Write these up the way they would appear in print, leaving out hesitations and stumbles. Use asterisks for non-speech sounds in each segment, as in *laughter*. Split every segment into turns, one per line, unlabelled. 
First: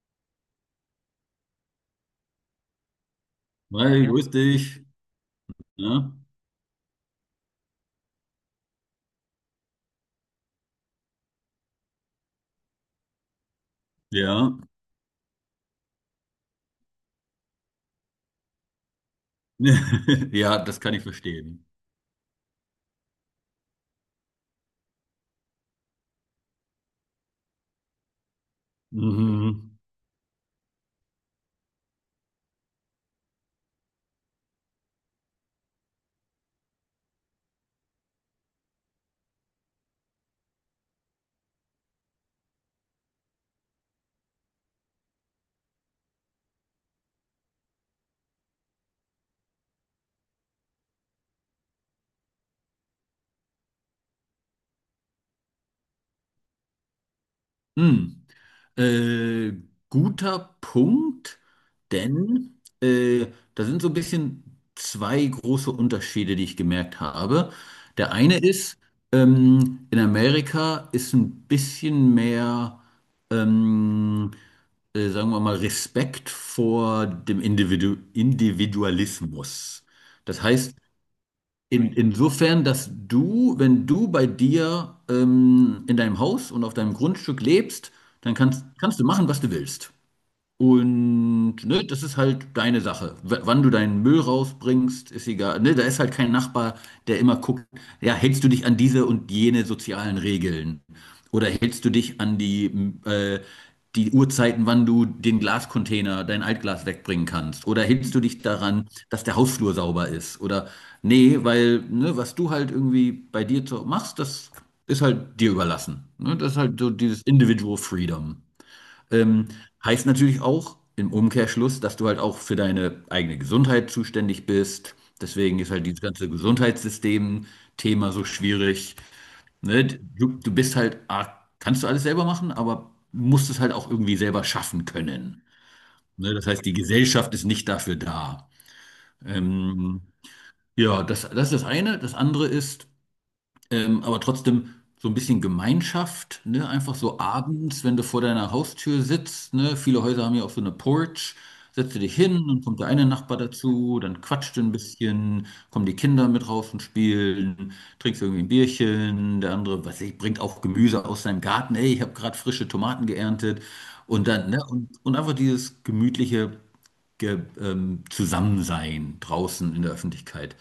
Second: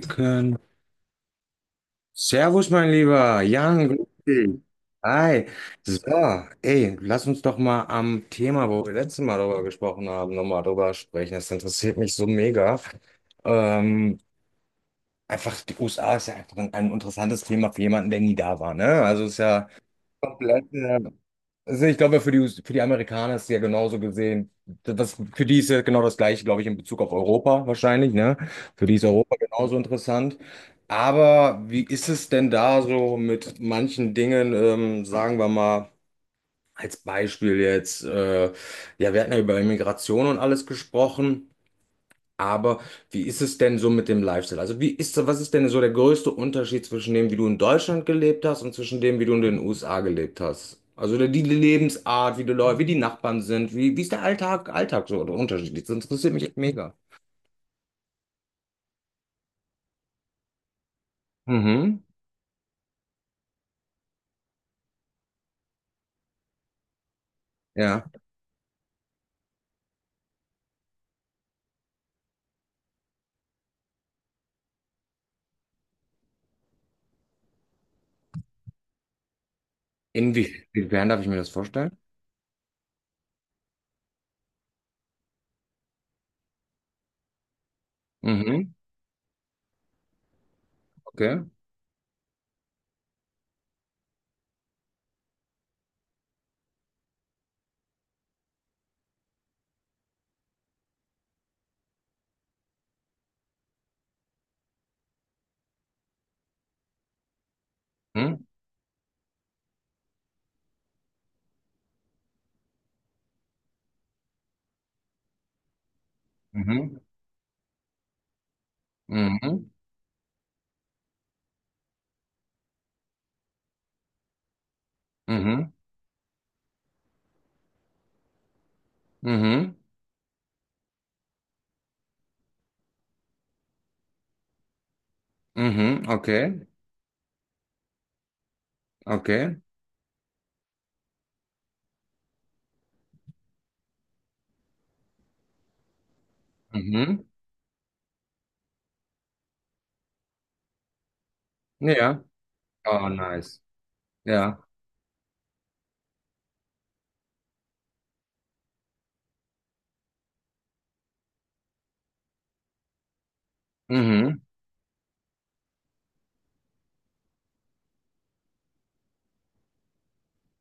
Können. Servus, mein lieber Jan,
Hi,
grüß
grüß
dich.
dich.
Hi. So,
Ja,
ey, lass uns doch mal am Thema, wo wir letztes Mal darüber gesprochen haben, nochmal drüber sprechen. Das interessiert mich so mega. Ähm,
ja.
Einfach, die USA ist ja einfach ein interessantes Thema für jemanden, der nie da war, ne? Also ist ja
*laughs* Ja,
komplett.
das kann ich verstehen.
Also ich glaube, US für die Amerikaner ist es ja genauso gesehen, für die ist ja genau das Gleiche, glaube ich, in Bezug auf Europa wahrscheinlich, ne? Für die ist Europa
Mhm.
genauso interessant. Aber wie ist es denn da so mit manchen Dingen, sagen wir mal, als Beispiel jetzt, ja, wir hatten ja über Immigration und alles gesprochen. Aber wie ist es denn so mit dem Lifestyle? Also was ist denn so der größte Unterschied zwischen dem, wie du in Deutschland gelebt hast und zwischen dem, wie du in den USA gelebt hast? Also die Lebensart, wie die Leute, wie die Nachbarn sind, wie ist der Alltag, Alltag so oder unterschiedlich? Das interessiert mich echt mega.
Hm. Äh, Guter Punkt,
Mhm.
denn da sind so ein bisschen zwei große Unterschiede, die ich gemerkt habe.
Ja.
Der eine ist, in Amerika ist ein bisschen mehr, ähm, sagen wir mal, Respekt vor dem Individualismus. Das heißt,
Inwiefern darf ich mir das vorstellen?
Insofern, dass du, wenn du bei dir in deinem Haus und auf deinem Grundstück lebst, dann
Mhm.
kannst du machen, was du willst.
Okay.
Und ne, das ist halt deine Sache. W Wann du deinen Müll rausbringst, ist egal. Ne, da ist halt kein Nachbar, der immer guckt, ja, hältst du dich an diese und jene sozialen Regeln? Oder hältst du dich an die Uhrzeiten, wann du den Glascontainer, dein Altglas wegbringen kannst? Oder hältst du dich
Mhm.
daran, dass der Hausflur sauber ist? Oder nee, weil ne, was du halt irgendwie bei dir machst, das ist halt dir überlassen. Ne, das ist halt so
Mhm.
dieses Individual Freedom. Ähm,
Mhm.
Heißt natürlich auch im Umkehrschluss, dass du halt auch für deine eigene Gesundheit zuständig bist. Deswegen ist
Mhm.
halt dieses ganze Gesundheitssystem-Thema so schwierig.
Mhm.
Ne? Du bist halt, kannst du alles selber machen, aber musst es halt auch irgendwie selber schaffen können.
Mhm.
Ne? Das heißt,
Okay.
die Gesellschaft ist nicht dafür da.
Okay.
Ähm, ja, das ist das eine. Das andere ist, aber trotzdem so ein bisschen Gemeinschaft, ne? Einfach so
Mhm.
abends, wenn du vor deiner Haustür sitzt, ne? Viele Häuser haben ja auch so eine Porch. Setzt du dich
Ja.
hin und kommt der eine
Oh,
Nachbar
nice.
dazu, dann quatscht
Ja.
du ein bisschen, kommen die Kinder mit raus und spielen, trinkst irgendwie ein Bierchen, der andere, was weiß ich, bringt auch Gemüse aus seinem Garten, ey, ich habe gerade frische Tomaten geerntet und
Mhm.
dann, ne, und einfach dieses gemütliche Ge Zusammensein draußen in der Öffentlichkeit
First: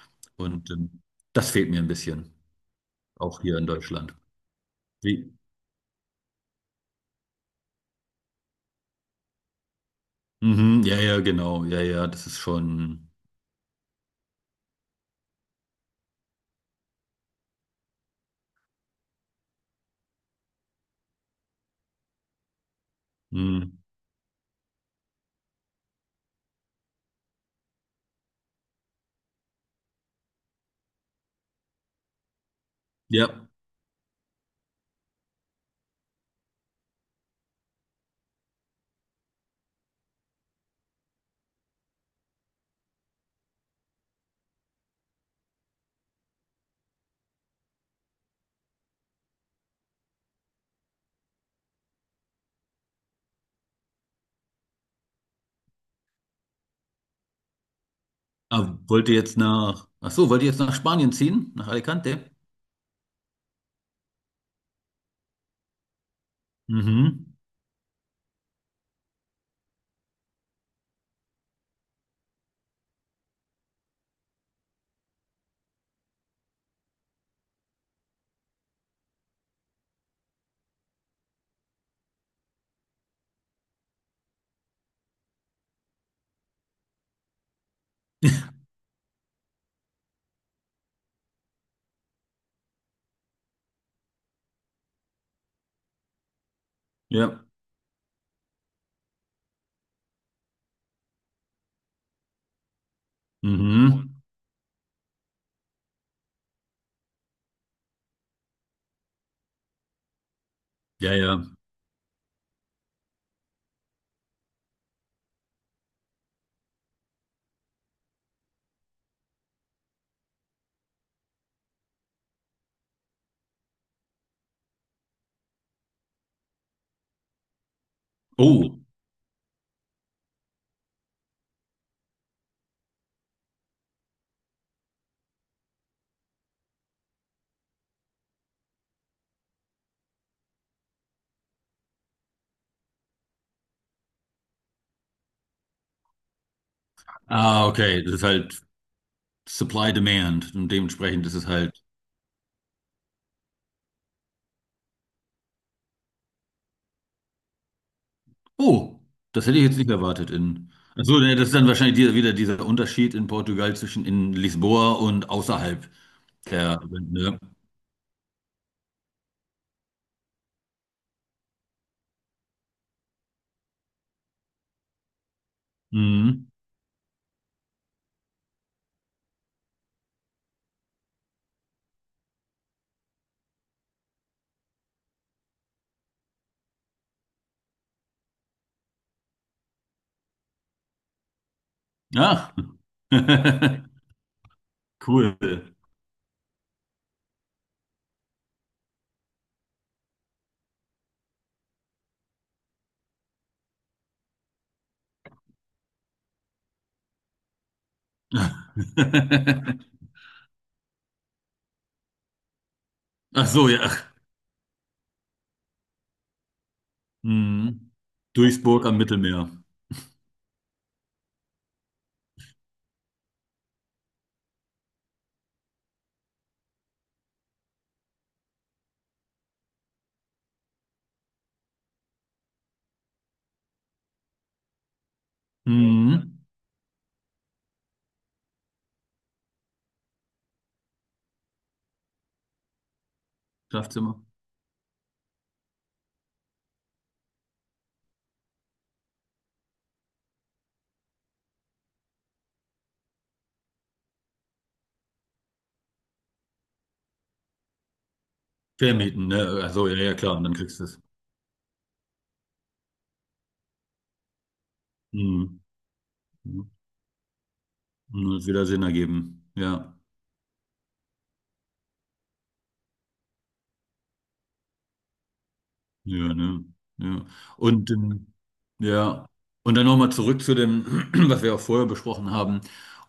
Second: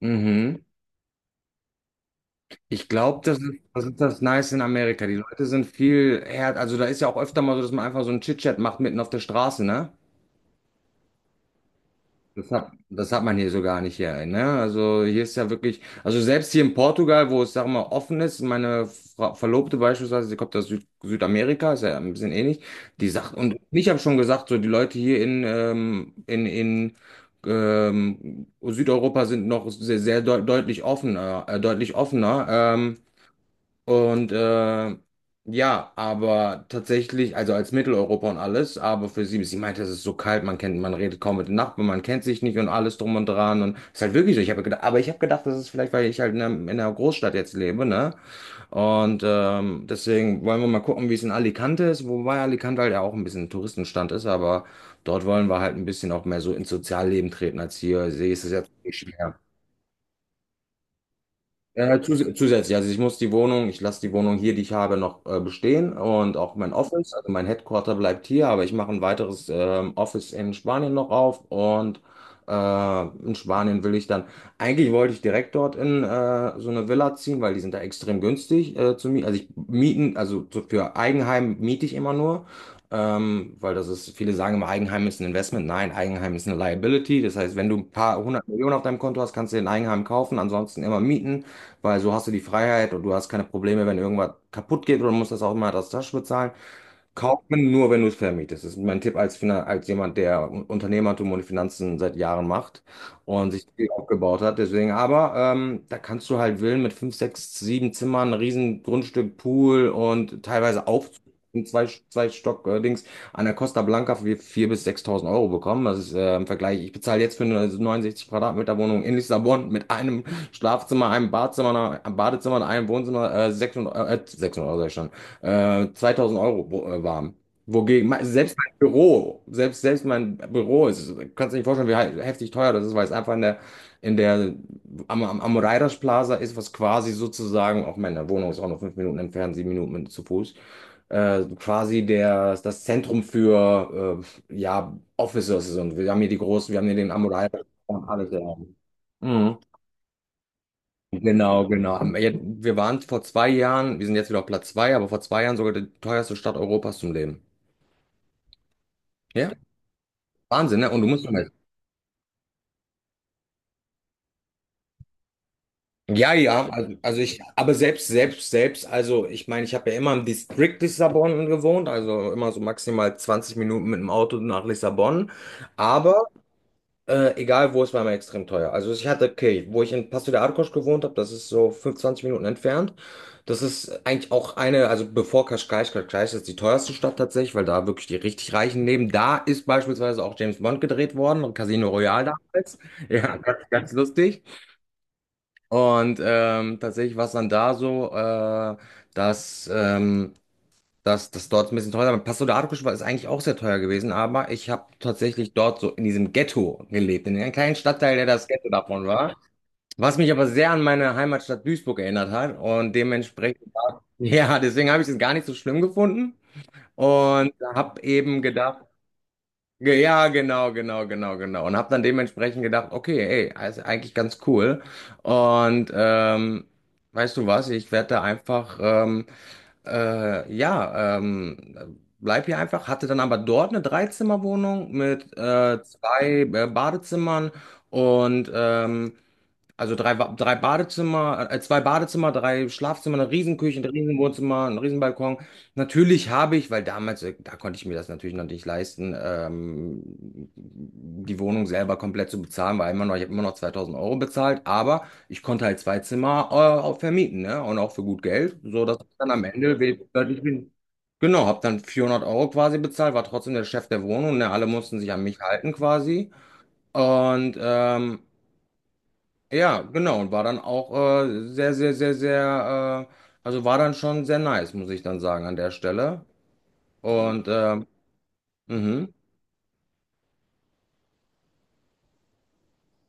Mhm.
und das fehlt mir ein bisschen.
Ich glaube, das
Auch
ist,
hier in
das ist
Deutschland.
das Nice in Amerika. Die
Wie?
Leute sind viel härter. Also da ist ja auch öfter mal so, dass man einfach so einen Chit-Chat macht mitten auf der Straße, ne?
Mhm, ja, ja, genau. Ja, ja, das ist
Das hat,
schon.
das hat man hier so gar nicht hier, ne? Also hier ist ja wirklich, also selbst hier in Portugal, wo es, sag mal, offen ist, meine Fra Verlobte beispielsweise, sie kommt aus Südamerika, ist ja ein bisschen ähnlich, die sagt, und
Mhm.
ich habe schon gesagt, so die Leute hier in Südeuropa sind noch sehr, sehr deutlich offener, deutlich offener.
Ja.
Und ja, aber tatsächlich, also als Mitteleuropa und alles, aber für sie meinte, es ist so kalt, man redet kaum mit den Nachbarn, man kennt sich nicht und alles drum und dran. Und es ist halt wirklich so. Ich habe gedacht, aber ich habe gedacht, das ist vielleicht, weil ich halt in einer Großstadt jetzt lebe, ne? Und deswegen wollen wir mal gucken, wie es in Alicante ist, wobei Alicante halt ja auch ein bisschen ein Touristenstand ist, aber dort wollen wir halt ein bisschen auch mehr so ins Sozialleben treten als hier. See ist es jetzt
Ah,
nicht
wollt ihr jetzt
schwer.
nach. Ach so, wollt ihr jetzt nach Spanien ziehen? Nach Alicante?
Zusätzlich, also ich muss die Wohnung, ich lasse die Wohnung hier, die ich habe, noch bestehen, und auch mein Office,
Mhm.
also mein Headquarter bleibt hier, aber ich mache ein weiteres Office in Spanien noch auf und in Spanien will ich dann, eigentlich wollte ich direkt dort in so eine Villa ziehen, weil die sind da extrem günstig zu mieten, also ich mieten, also so für Eigenheim miete ich immer nur. Weil das ist, viele sagen immer, Eigenheim ist ein Investment. Nein, Eigenheim ist eine Liability. Das heißt, wenn du ein paar hundert
*laughs*
Millionen auf deinem Konto hast, kannst du den Eigenheim kaufen, ansonsten immer mieten, weil so hast du die Freiheit und du hast keine Probleme, wenn irgendwas kaputt geht oder musst das auch immer aus der Tasche bezahlen.
Ja.
Kauft man nur, wenn du es vermietest. Das ist mein Tipp als, Finan als jemand, der Unternehmertum und Finanzen seit Jahren macht und sich viel
Mhm.
aufgebaut hat. Deswegen, aber da kannst du halt Villen mit fünf, sechs, sieben Zimmern, riesen Grundstück, Pool und teilweise auf
Ja, ja.
zwei Stock Dings an der Costa Blanca für 4.000 bis 6.000 Euro bekommen. Das ist im Vergleich. Ich bezahle jetzt für eine 69 Quadratmeter Wohnung in Lissabon mit einem Schlafzimmer, einem Badezimmer und einem Wohnzimmer, 600 600 Euro, 2000 Euro waren. Wogegen, selbst mein
Oh.
Büro, selbst mein Büro, ist, kannst du dir nicht vorstellen, wie heftig teuer das ist, weil es einfach in der, am, am, am Raiders Plaza ist, was quasi sozusagen, auch meine Wohnung ist auch noch 5 Minuten entfernt, 7 Minuten zu Fuß, quasi das Zentrum für, ja, Officers, und wir haben hier den Amoreider
Ah, okay.
und
Das ist
alles. Ja.
halt
Mhm.
Supply Demand. Und dementsprechend ist es
Genau,
halt.
genau. Ja, wir waren vor 2 Jahren, wir sind jetzt wieder auf Platz zwei, aber vor 2 Jahren sogar die teuerste Stadt Europas zum Leben.
Oh, das
Ja,
hätte ich jetzt nicht erwartet in.
Wahnsinn, ne? Und
Ach
du
so,
musst noch
ne, das
mal.
ist dann wahrscheinlich dieser, wieder dieser Unterschied in Portugal zwischen in Lisboa und außerhalb
Ja, ja,
der.
also
Ne?
ich, aber selbst, also ich meine, ich habe ja immer im Distrikt Lissabon gewohnt, also immer so maximal 20 Minuten mit dem Auto nach Lissabon. Aber
Mhm.
Egal wo, es war immer extrem teuer. Also ich hatte, okay, wo ich in Paso de Arcos gewohnt habe, das ist so 25 Minuten entfernt. Das ist eigentlich auch eine, also bevor Cascais, Cascais ist die teuerste Stadt tatsächlich, weil da wirklich die richtig Reichen leben. Da ist beispielsweise auch James Bond gedreht worden, Casino Royale
Ja.
damals. *laughs* Ja, ganz,
*laughs*
ganz lustig.
Cool.
Und tatsächlich war es dann da so, dass das dort ist ein bisschen teurer. Passo de Arcos ist eigentlich auch sehr teuer gewesen, aber ich habe tatsächlich dort so in diesem Ghetto gelebt, in einem kleinen Stadtteil, der das Ghetto davon war.
*laughs*
Was mich aber sehr an meine Heimatstadt Duisburg erinnert hat und
Ach so,
dementsprechend,
ja.
*laughs* ja, deswegen habe ich es gar nicht so schlimm gefunden und
Mhm.
habe eben gedacht,
Duisburg am Mittelmeer.
ja, genau, genau, genau, genau. Und habe dann dementsprechend gedacht, okay, ey, ist eigentlich ganz cool. Und weißt du was, ich werde da einfach. Ja, bleib hier einfach, hatte dann aber dort eine Dreizimmerwohnung mit
Mhm.
zwei Badezimmer und also drei, drei Badezimmer, zwei Badezimmer, drei Schlafzimmer, eine Riesenküche, ein
Schlafzimmer.
Riesenwohnzimmer, ein Riesenbalkon. Natürlich habe ich, weil damals, da konnte ich mir das natürlich noch nicht leisten, die Wohnung selber komplett zu bezahlen, weil immer noch, ich habe immer noch 2000 Euro bezahlt, aber ich konnte halt zwei Zimmer, auch vermieten, ne? Und auch für gut Geld, so dass ich
Vermieten,
dann am
ne? Ach
Ende
so, ja, ja, klar.
deutlich
Und dann
bin.
kriegst du es.
Genau, habe dann 400 Euro quasi bezahlt, war trotzdem der Chef der Wohnung, ne? Alle mussten sich an mich
Mhm.
halten quasi.
Mhm.
Und
Und das wird wieder Sinn ergeben.
ja,
Ja.
genau. Und war dann auch sehr, sehr, sehr, sehr, also war dann schon sehr nice, muss ich dann sagen, an der Stelle.
Ja, ne?
Mhm.
Ja.
Und,
Und
mhm,
ja, und dann nochmal zurück zu dem, *clears throat* was wir auch vorher besprochen haben.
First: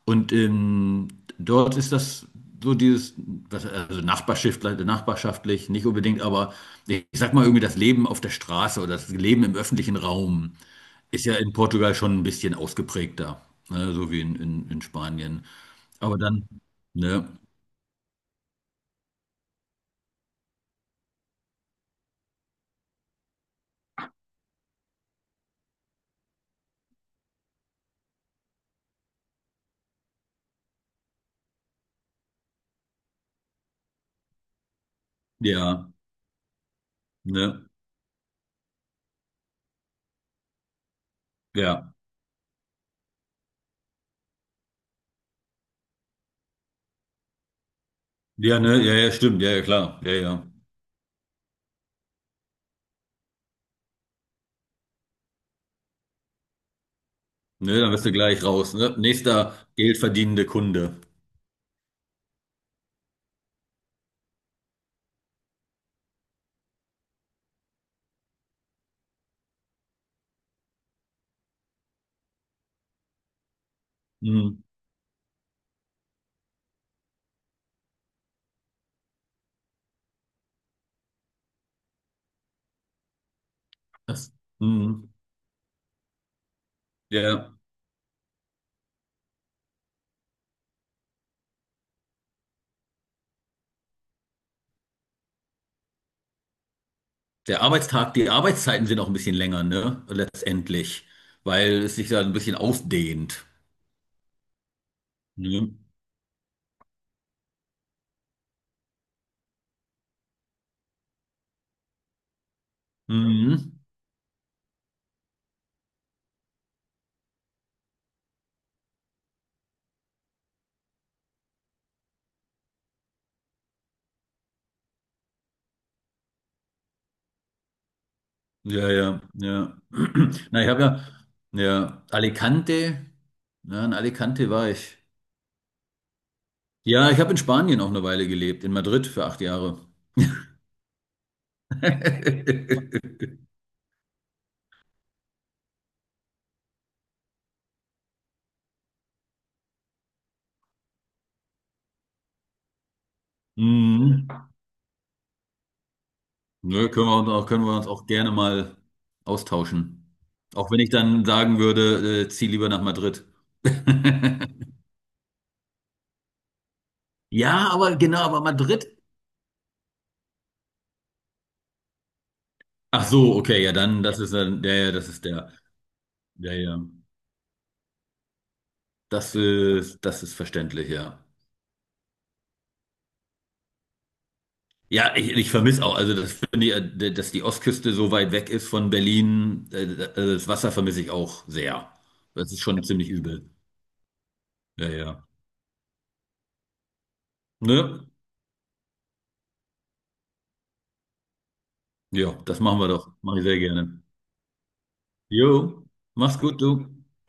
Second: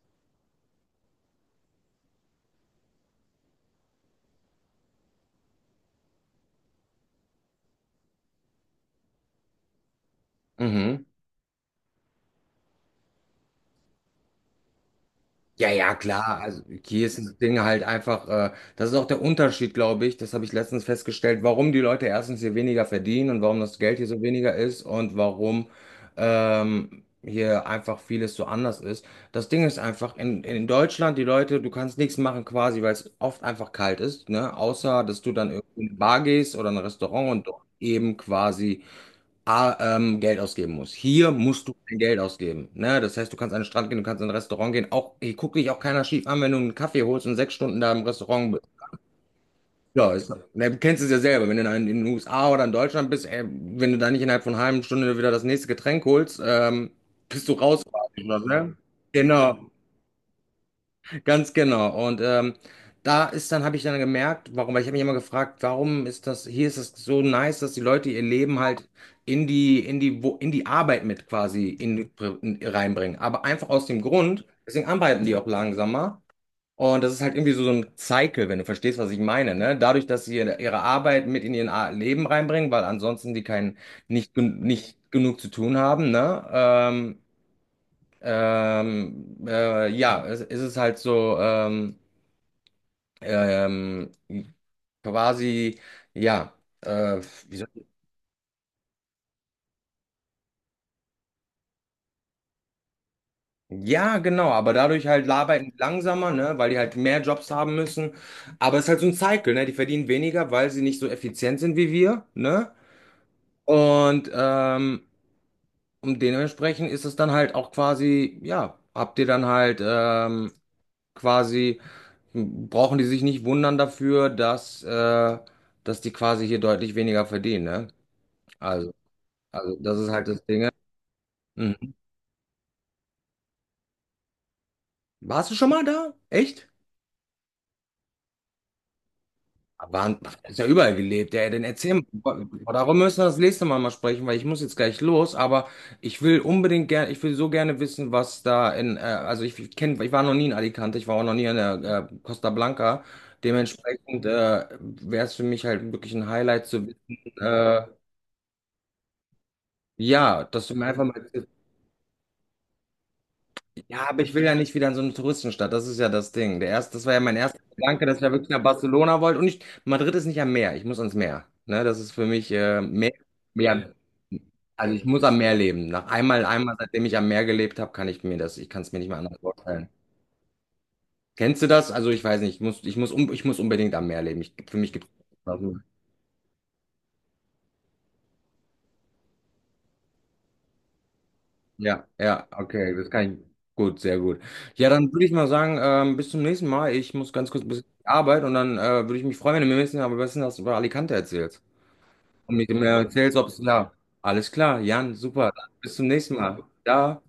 Und dort ist das so dieses, was, also nachbarschaftlich, nachbarschaftlich, nicht unbedingt, aber ich sag mal irgendwie das Leben auf der Straße oder das Leben im öffentlichen Raum
mhm.
ist ja in Portugal schon ein bisschen ausgeprägter, ne? So wie in Spanien.
Ja, ja,
Aber
klar.
dann,
Also hier ist
ne?
das Ding halt einfach, das ist auch der Unterschied, glaube ich. Das habe ich letztens festgestellt, warum die Leute erstens hier weniger verdienen und warum das Geld hier so weniger ist und warum hier einfach vieles so anders ist. Das Ding ist einfach, in Deutschland, die Leute, du kannst nichts machen quasi, weil es oft einfach kalt ist, ne? Außer, dass du dann irgendwie in
Ja,
eine Bar gehst oder in ein Restaurant und dort
ne?
eben quasi Geld ausgeben musst. Hier musst du
Ja.
kein Geld ausgeben. Ne? Das heißt, du kannst an den Strand gehen, du kannst in ein Restaurant gehen. Auch, hier guckt dich auch keiner schief an, wenn du einen Kaffee holst und 6 Stunden da im Restaurant
Ja,
bist.
ne? Ja, ja, stimmt. Ja, ja, klar. Ja,
Ja, ist,
ja.
ne, du kennst es ja selber, wenn du in den USA oder in Deutschland bist, ey, wenn du da nicht innerhalb von einer halben Stunde wieder das nächste Getränk holst, bist du
Ne,
raus,
dann bist du
quasi, oder,
gleich raus.
ne?
Ne? Nächster
Genau.
geldverdienende Kunde.
Ganz genau. Und da ist dann, habe ich dann gemerkt, warum, weil ich habe mich immer gefragt, warum ist das, hier ist es so nice, dass die Leute ihr Leben halt in die Arbeit mit quasi reinbringen. Aber einfach aus dem Grund,
Hm.
deswegen arbeiten die auch langsamer. Und das ist halt irgendwie so ein Cycle, wenn du verstehst, was ich meine, ne? Dadurch, dass sie ihre Arbeit mit in ihr Leben reinbringen, weil ansonsten die keinen,
Das,
nicht, nicht
hm.
genug zu tun haben, ne?
Der,
Ja, es ist halt so, ähm, quasi, ja, äh, wie
Der
soll ich-
Arbeitstag, die Arbeitszeiten sind auch ein bisschen länger, ne? Letztendlich. Weil es sich da ein bisschen ausdehnt.
ja, genau, aber dadurch halt
Ne?
arbeiten die langsamer, ne, weil die halt mehr Jobs haben müssen. Aber es ist halt so ein Cycle, ne, die verdienen weniger, weil sie nicht so effizient sind wie wir, ne?
Mhm.
Und, ähm, und dementsprechend ist es dann halt auch quasi, ja, habt ihr dann halt, quasi brauchen die sich nicht wundern dafür, dass die quasi hier deutlich weniger verdienen, ne?
Ja,
Also,
ja,
also
ja.
das ist halt das
*clears throat* Na,
Ding, ne? Mhm.
ja, Alicante. Ja, in Alicante war ich.
Warst du schon mal da? Echt?
Ja, ich habe in Spanien auch eine Weile gelebt, in Madrid für 8 Jahre.
War, ist ja überall gelebt. Ja, dann erzähl mal. Darum
*laughs*
müssen wir das nächste Mal mal sprechen, weil ich muss jetzt gleich los, aber ich will unbedingt gerne, ich will so gerne wissen, was da in, also ich, kenne, ich war noch nie in Alicante, ich war auch noch nie in der Costa Blanca. Dementsprechend
Mhm.
wäre es für mich halt wirklich ein Highlight zu
Nö,
wissen,
können wir uns auch gerne mal austauschen.
ja, dass
Auch
du
wenn
mir
ich
einfach
dann
mal.
sagen würde, zieh lieber nach Madrid.
Ja, aber ich will ja nicht
*laughs*
wieder in so eine Touristenstadt. Das ist ja das Ding. Der erste, das war ja mein erster
Ja, aber
Gedanke, dass
genau,
ich ja
aber
wirklich nach
Madrid.
Barcelona wollte. Und ich, Madrid ist nicht am Meer. Ich muss ans Meer. Ne, das ist für mich
Ach
Meer,
so, okay, ja,
Meer.
das ist dann,
Also ich
das
muss
ist
am Meer leben. Nach einmal, einmal,
ja.
seitdem ich am Meer gelebt habe, kann ich mir das, ich kann es mir nicht mehr anders vorstellen.
Das ist verständlich, ja.
Kennst du das? Also ich weiß nicht. Ich muss unbedingt am Meer leben. Ich, für mich gibt es.
Ja, ich vermisse auch, also das finde ich, dass die Ostküste so weit weg ist von Berlin, also das Wasser vermisse ich auch sehr.
Ja, ja,
Das ist schon
okay, das
ziemlich
kann ich.
übel.
Gut, sehr gut.
Ja,
Ja, dann würde
ja.
ich mal sagen, bis zum nächsten Mal. Ich muss ganz kurz ein bisschen in
Ne?
die Arbeit und dann würde ich mich freuen, wenn du mir ein bisschen aber besten was über Alicante erzählst.
Ja,
Und
das
mir
machen wir
mehr
doch.
erzählst,
Mache ich
ob es
sehr
ja.
gerne.
Alles klar, Jan, super.
Jo,
Dann bis zum nächsten
mach's gut,
Mal.
du.
Ja.